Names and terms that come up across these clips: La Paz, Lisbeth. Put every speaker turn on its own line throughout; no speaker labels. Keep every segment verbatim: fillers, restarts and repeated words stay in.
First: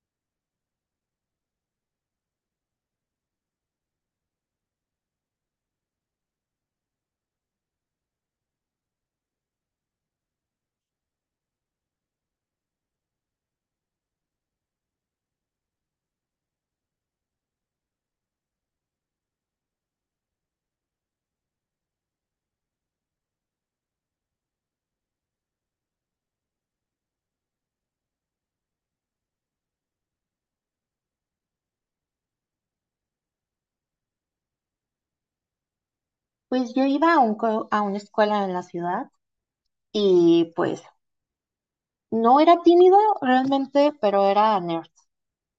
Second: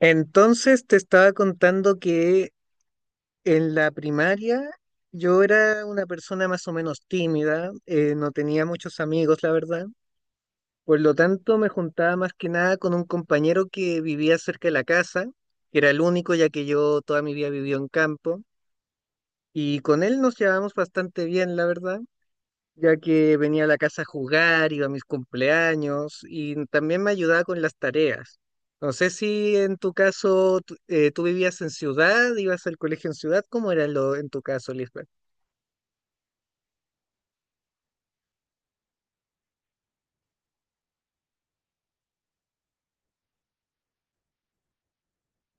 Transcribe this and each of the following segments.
Entonces te estaba contando que en la primaria yo era una persona más o menos tímida, eh, no tenía muchos amigos, la verdad. Por lo tanto, me juntaba más que nada con un compañero que vivía cerca de la casa, que era el único, ya que yo toda mi vida viví en campo, y con él nos llevábamos bastante bien, la verdad, ya que venía a la casa a jugar, iba a mis cumpleaños y también me ayudaba con las tareas. No sé si en tu caso tú, eh, tú vivías en ciudad, ibas al colegio en ciudad, ¿cómo era lo en tu caso, Lisbeth?
Pues yo iba a, un co- a una escuela en la ciudad y pues no era tímido realmente, pero era nerd.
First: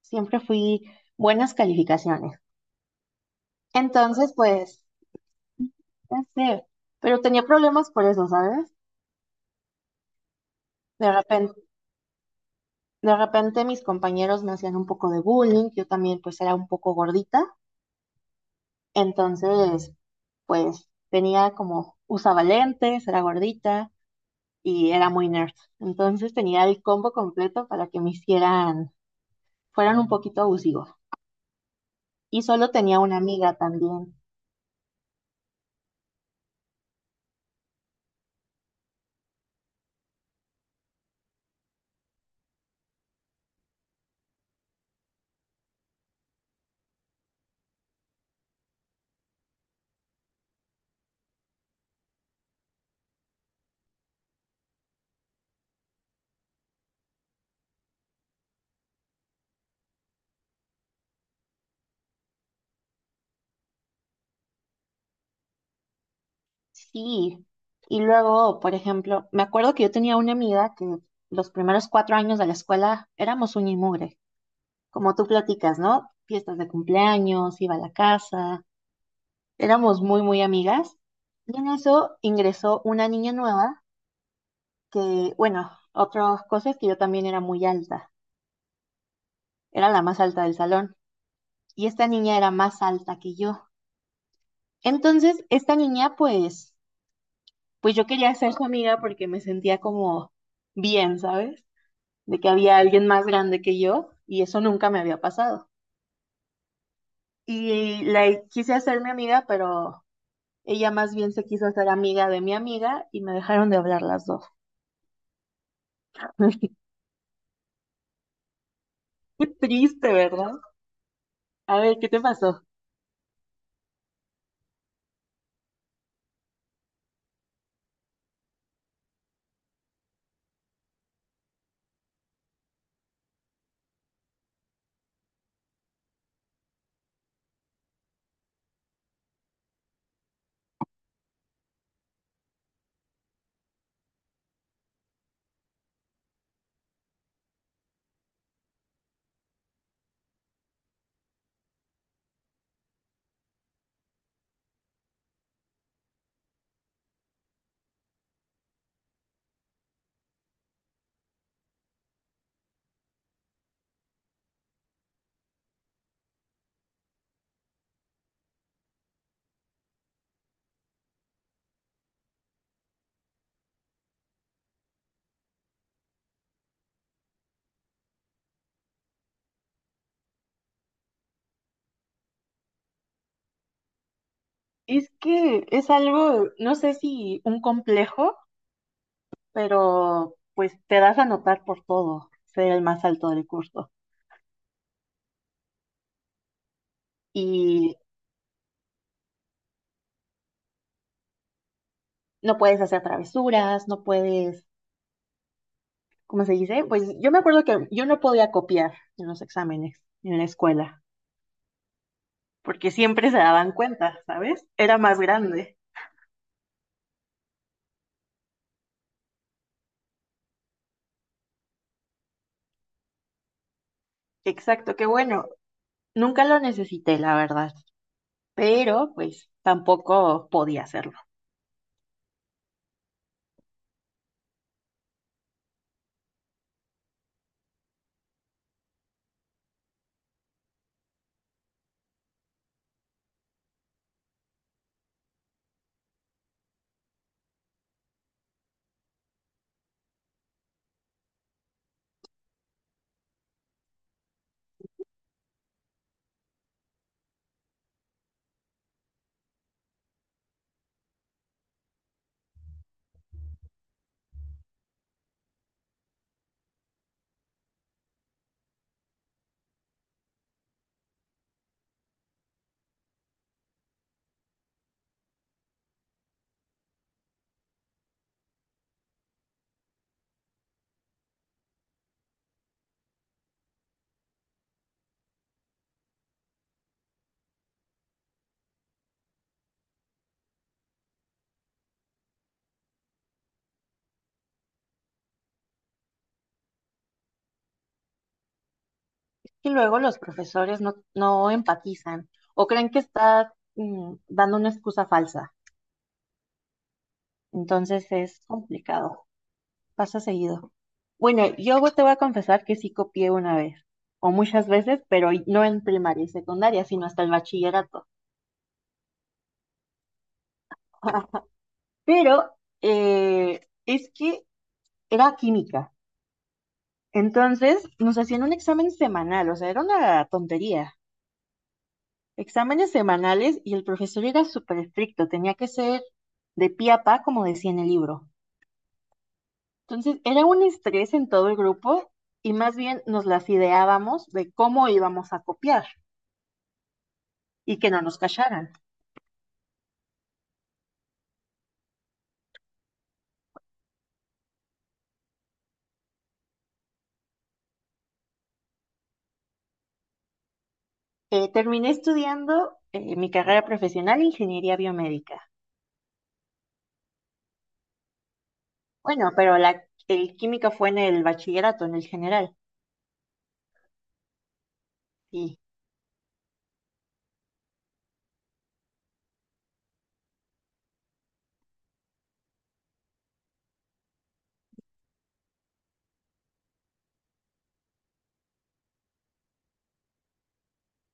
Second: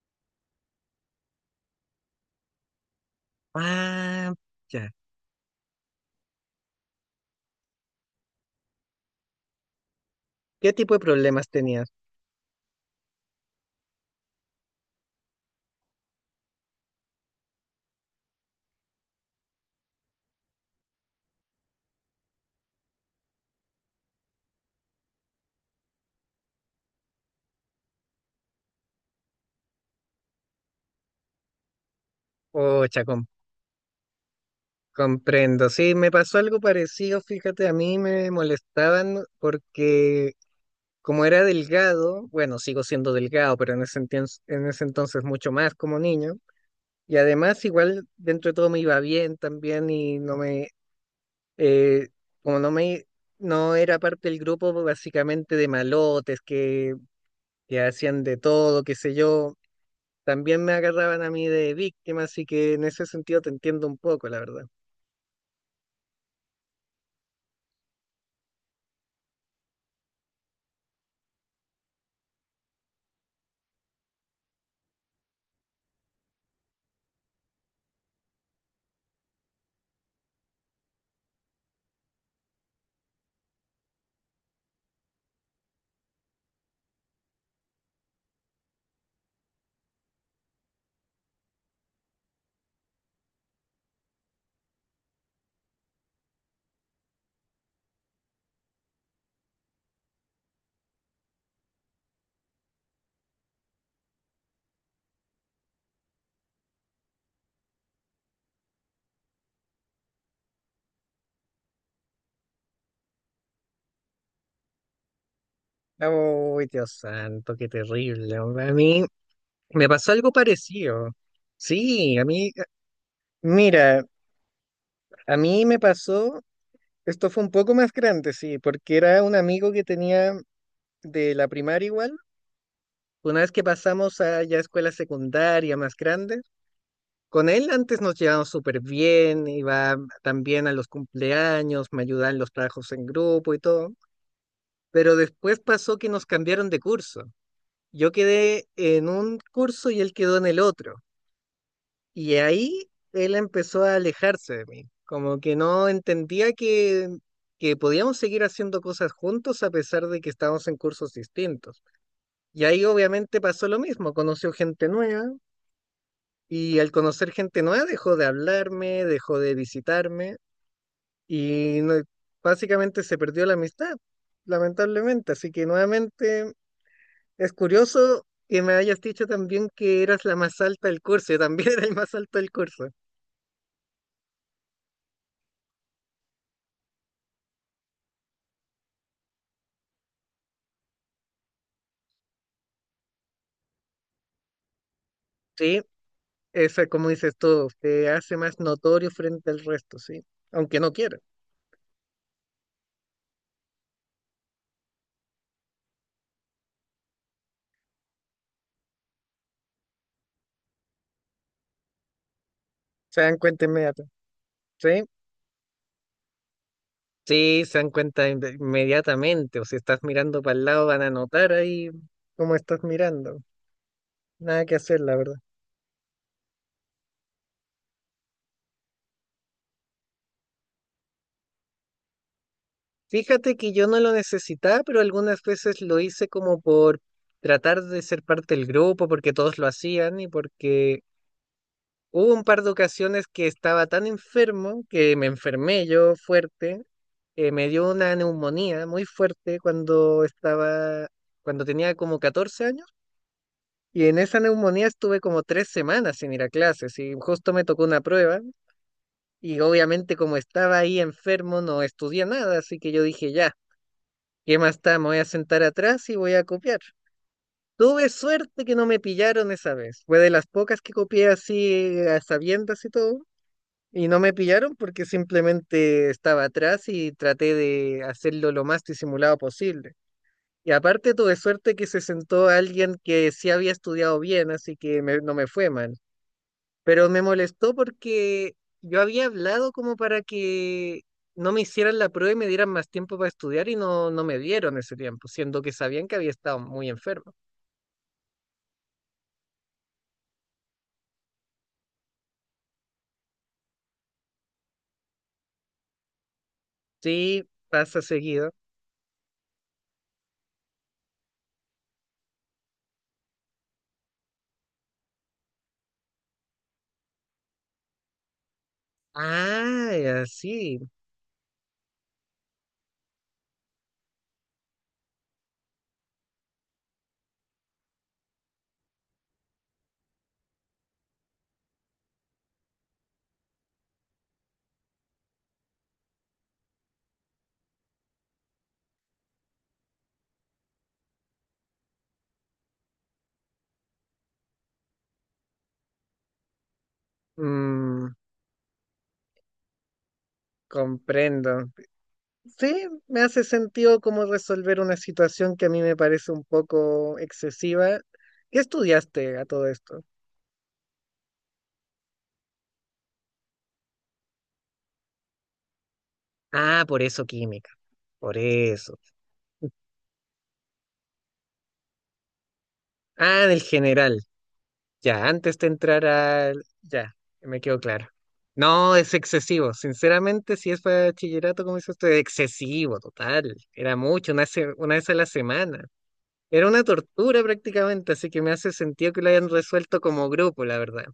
Siempre fui buenas calificaciones. Entonces,
Ah,
pues,
ya.
no sé, pero tenía problemas por eso, ¿sabes?
¿Qué tipo de
De
problemas
repente,
tenías?
de repente mis compañeros me hacían un poco de bullying, yo también pues era un poco gordita, entonces pues tenía como, usaba lentes, era gordita y era muy nerd. Entonces tenía el combo completo para que me hicieran fueron un poquito abusivos. Y solo
Oh,
tenía una
chacón.
amiga también.
Comprendo, sí, me pasó algo parecido, fíjate, a mí me molestaban porque como era delgado, bueno, sigo siendo delgado, pero en ese entien- en ese entonces mucho más como niño. Y además, igual dentro de todo me iba bien también y no me, eh, como no me, no era parte del grupo básicamente de malotes que, que hacían de todo, qué sé yo, también me agarraban a mí de víctima, así que en ese sentido te entiendo un poco, la verdad.
Sí. Y luego, por ejemplo, me acuerdo que yo tenía una amiga que los primeros cuatro años de la escuela éramos un y mugre, como tú platicas, ¿no? Fiestas de cumpleaños, iba a la casa, éramos muy, muy amigas. Y en eso ingresó una niña nueva que, bueno, otra cosa es que yo también era muy alta, era la más alta del salón. Y esta niña era más alta que yo. Entonces, esta niña, pues, pues yo quería ser su amiga porque me sentía como bien, ¿sabes? De que había alguien más grande que yo y eso nunca me había pasado. Y la quise hacer mi amiga, pero ella más bien se quiso hacer amiga de mi amiga y me dejaron de hablar las dos.
Uy, Dios santo, qué terrible, hombre. A mí
Qué
me
triste,
pasó algo
¿verdad?
parecido.
A ver, ¿qué
Sí,
te
a mí,
pasó?
mira, a mí me pasó, esto fue un poco más grande, sí, porque era un amigo que tenía de la primaria igual. Una vez que pasamos a ya escuela secundaria más grande, con él antes nos llevamos súper bien, iba también a los cumpleaños, me ayudaba en los trabajos en grupo y todo, pero después pasó que nos cambiaron de curso. Yo quedé en un curso y él quedó en el otro, y ahí él empezó a alejarse de mí, como que no entendía que, que podíamos seguir haciendo cosas juntos a pesar de que estábamos en cursos distintos. Y ahí obviamente pasó lo mismo, conoció gente nueva. Y al conocer gente nueva dejó de hablarme, dejó de visitarme y no- básicamente se perdió la amistad, lamentablemente. Así que nuevamente es curioso que me hayas dicho también que eras la más alta del curso. Yo también era el más alto del curso.
Es que es algo, no sé si un complejo, pero pues te das a notar por todo, ser el más alto del curso.
Sí, eso, como dices tú,
Y
te hace más notorio frente al resto, sí. Aunque no quiera.
no puedes hacer travesuras, no puedes, ¿cómo se dice? Pues yo me acuerdo que yo no podía copiar en los exámenes en la escuela, porque
Se
siempre
dan
se
cuenta
daban
inmediatamente.
cuenta, ¿sabes? Era
Sí,
más grande.
sí, se dan cuenta inve- inmediatamente. O si estás mirando para el lado van a notar ahí cómo estás mirando. Nada que
Exacto,
hacer,
qué
la verdad.
bueno. Nunca lo necesité, la verdad, pero pues tampoco podía hacerlo.
Fíjate que yo no lo necesitaba, pero algunas veces lo hice como por tratar de ser parte del grupo, porque todos lo hacían y porque hubo un par de ocasiones que estaba tan enfermo que me enfermé yo fuerte. Eh, me dio una neumonía muy fuerte cuando estaba, cuando tenía como catorce años. Y en esa neumonía estuve como tres semanas sin ir a clases y justo me tocó una prueba. Y obviamente como estaba ahí enfermo no estudié nada, así que yo dije, ya, ¿qué más está? Me voy a sentar atrás y voy a copiar. Tuve suerte que no me pillaron esa vez. Fue de las pocas que copié así a sabiendas y todo. Y no me pillaron porque simplemente estaba atrás y traté de hacerlo lo más disimulado posible. Y aparte tuve suerte que se sentó alguien que sí había estudiado bien, así que me- no me fue mal. Pero me molestó porque yo había hablado como para que no me hicieran la prueba y me dieran más tiempo para estudiar y no, no me dieron ese tiempo, siendo que sabían que había estado muy enfermo.
Y luego los profesores no, no empatizan o creen que está mm, dando una excusa falsa.
Sí, pasa
Entonces es
seguido.
complicado. Pasa seguido. Bueno, yo te voy a confesar que sí copié una vez, o muchas veces, pero no en primaria y secundaria, sino hasta el bachillerato.
Ah, ya, sí.
Pero eh, es que era química. Entonces nos hacían un examen semanal, o sea, era una tontería. Exámenes semanales y el profesor era súper estricto, tenía que ser de pie a pa, como decía en el libro. Entonces era un estrés en todo el grupo y más bien nos las ideábamos de cómo íbamos a copiar y que no
Mm,
nos callaran.
comprendo. Sí, me hace sentido como resolver una situación que a mí me parece un poco excesiva. ¿Qué estudiaste a todo esto?
Eh, terminé estudiando eh, mi carrera profesional, ingeniería biomédica.
Ah, por eso química, por eso.
Bueno, pero la, el química fue en el bachillerato, en el general.
Ah, del general. Ya,
Y
antes de entrar al... Ya, me quedó claro. No, es excesivo. Sinceramente, si es para bachillerato, como dice usted, excesivo, total. Era mucho, una, se- una vez a la semana. Era una tortura prácticamente, así que me hace sentido que lo hayan resuelto como grupo, la verdad.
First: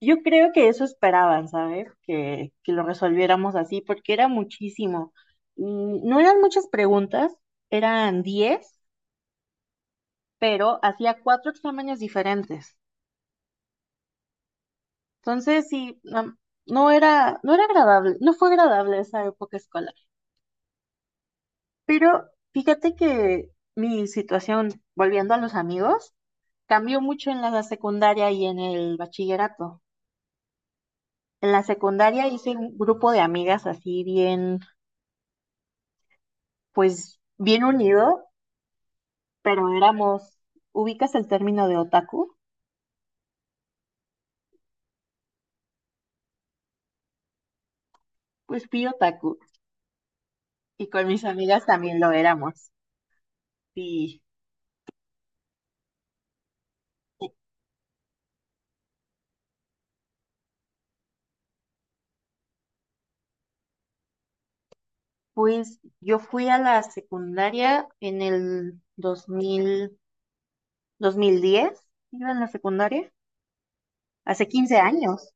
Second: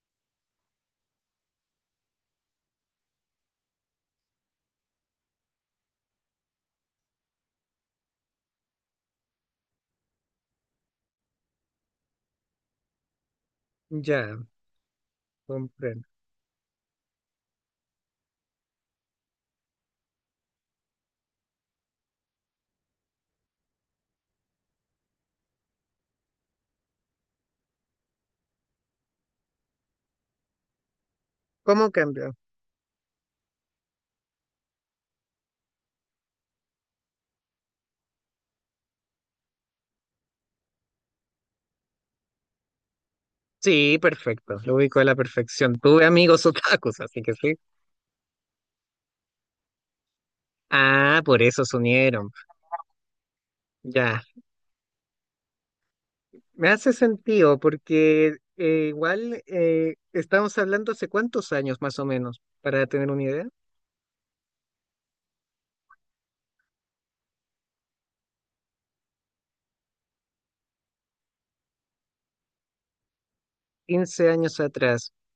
yo creo que eso esperaban, ¿sabes? Que, que lo resolviéramos así, porque era muchísimo. Mm, No eran muchas preguntas, eran diez, pero hacía cuatro exámenes diferentes.
Ya,
Entonces, sí,
comprendo.
no, no era, no era agradable, no fue agradable esa época escolar. Pero fíjate que mi situación, volviendo a los amigos, cambió mucho en la secundaria y en el bachillerato. En la
¿Cómo
secundaria
cambió?
hice un grupo de amigas así bien, pues bien unido, pero éramos, ubicas el término de otaku,
Sí, perfecto. Lo ubico a la perfección. Tuve amigos otakus, así que sí.
pues fui otaku y con
Ah,
mis
por eso
amigas
se
también lo
unieron.
éramos. Y
Ya. Me hace sentido porque eh, igual eh, estamos hablando hace cuántos años más o menos, para tener una idea,
pues yo fui a la secundaria en el dos mil, dos mil diez, iba en la secundaria,
quince
hace
años
quince
atrás.
años,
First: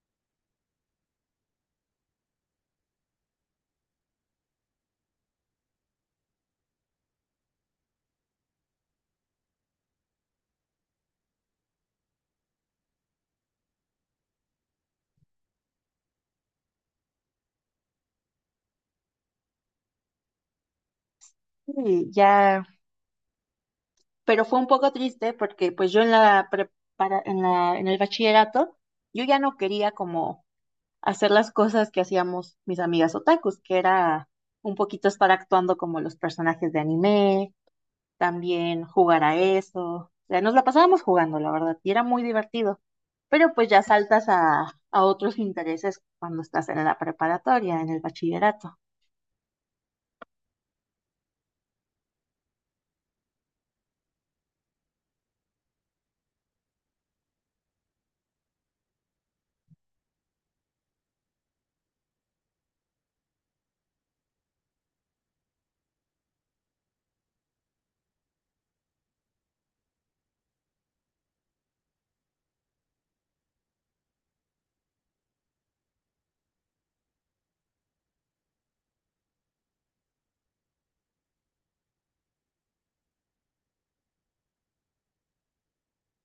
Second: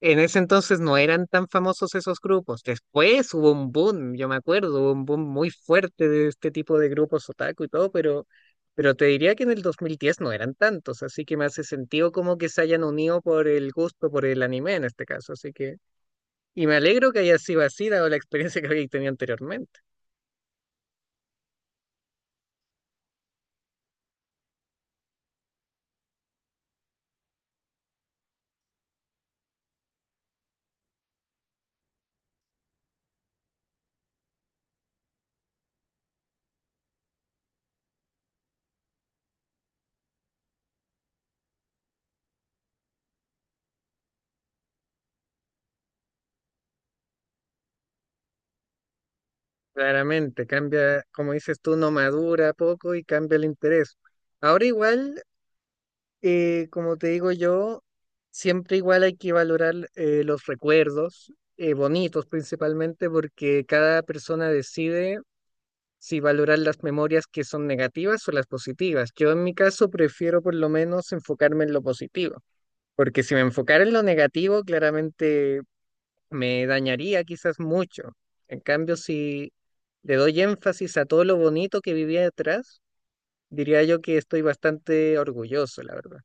En ese entonces no eran tan famosos esos grupos. Después hubo un boom, yo me acuerdo, hubo un boom muy fuerte de este tipo de grupos otaku y todo, pero, pero te diría que en el dos mil diez no eran tantos, así que me hace sentido como que se hayan unido por el gusto, por el anime en este caso, así que... Y me alegro que haya sido así, dado la experiencia que había tenido anteriormente.
Sí, ya, pero fue un poco triste porque pues yo en la prepara- en la, en el bachillerato, yo ya no quería como hacer las cosas que hacíamos mis amigas otakus, que era un poquito estar actuando como los personajes de anime, también jugar a eso. O sea, nos la pasábamos jugando, la verdad, y era muy divertido. Pero pues ya saltas a, a otros intereses cuando estás en la preparatoria, en el bachillerato.
Claramente, cambia, como dices tú, no madura poco y cambia el interés. Ahora igual, eh, como te digo yo, siempre igual hay que valorar eh, los recuerdos, eh, bonitos principalmente, porque cada persona decide si valorar las memorias que son negativas o las positivas. Yo en mi caso prefiero por lo menos enfocarme en lo positivo, porque si me enfocara en lo negativo, claramente me dañaría quizás mucho. En cambio, si le doy énfasis a todo lo bonito que vivía detrás, diría yo que estoy bastante orgulloso, la verdad.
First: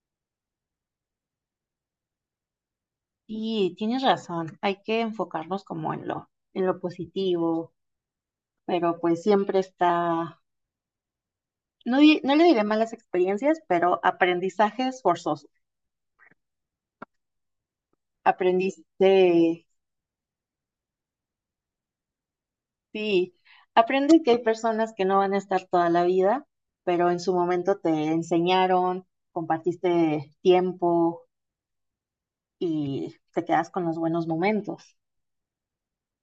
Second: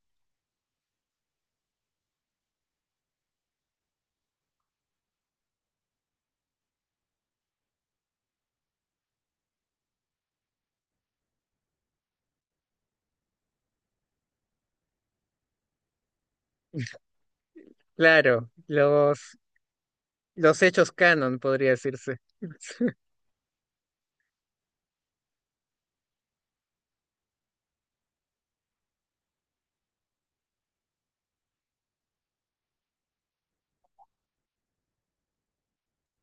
Y tienes razón, hay que enfocarnos como en lo, en lo positivo, pero pues siempre está, no, di- no le diré malas experiencias, pero aprendizajes forzosos.
Claro,
Aprendiste,
los, los hechos canon, podría decirse,
sí, aprende que hay personas que no van a estar toda la vida, pero en su momento te enseñaron, compartiste tiempo y te quedas con los buenos momentos.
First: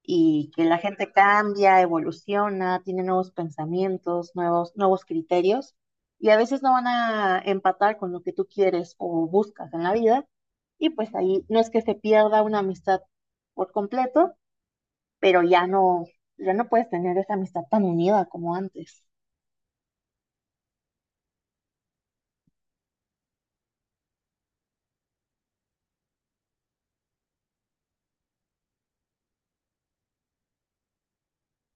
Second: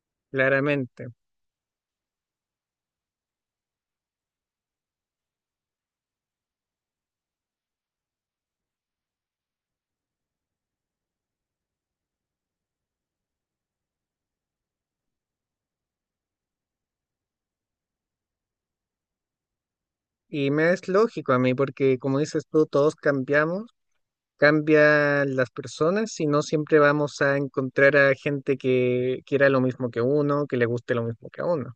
Y que la
claramente.
gente cambia, evoluciona, tiene nuevos pensamientos, nuevos, nuevos criterios, y a veces no van a empatar con lo que tú quieres o buscas en la vida y pues ahí no es que se pierda una amistad por completo, pero ya no, ya no, puedes tener esa amistad tan unida como antes.
Y me es lógico a mí, porque como dices tú, todos cambiamos, cambian las personas y no siempre vamos a encontrar a gente que quiera lo mismo que uno, que le guste lo mismo que a uno.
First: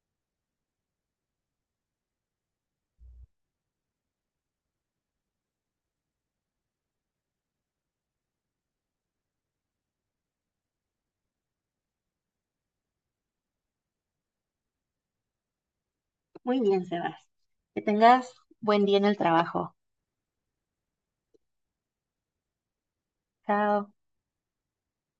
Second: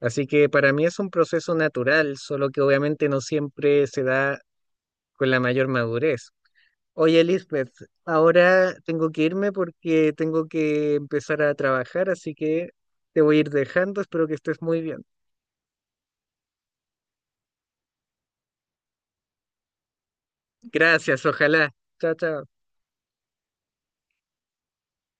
Así que para mí es un proceso natural, solo que obviamente no siempre se da con la mayor madurez. Oye, Lisbeth, ahora tengo que irme porque tengo que empezar a trabajar, así que te voy a ir dejando. Espero que estés muy bien.
Muy bien, Sebas. Que tengas buen día en el trabajo.
Gracias, ojalá. Chao, chao.
Chao.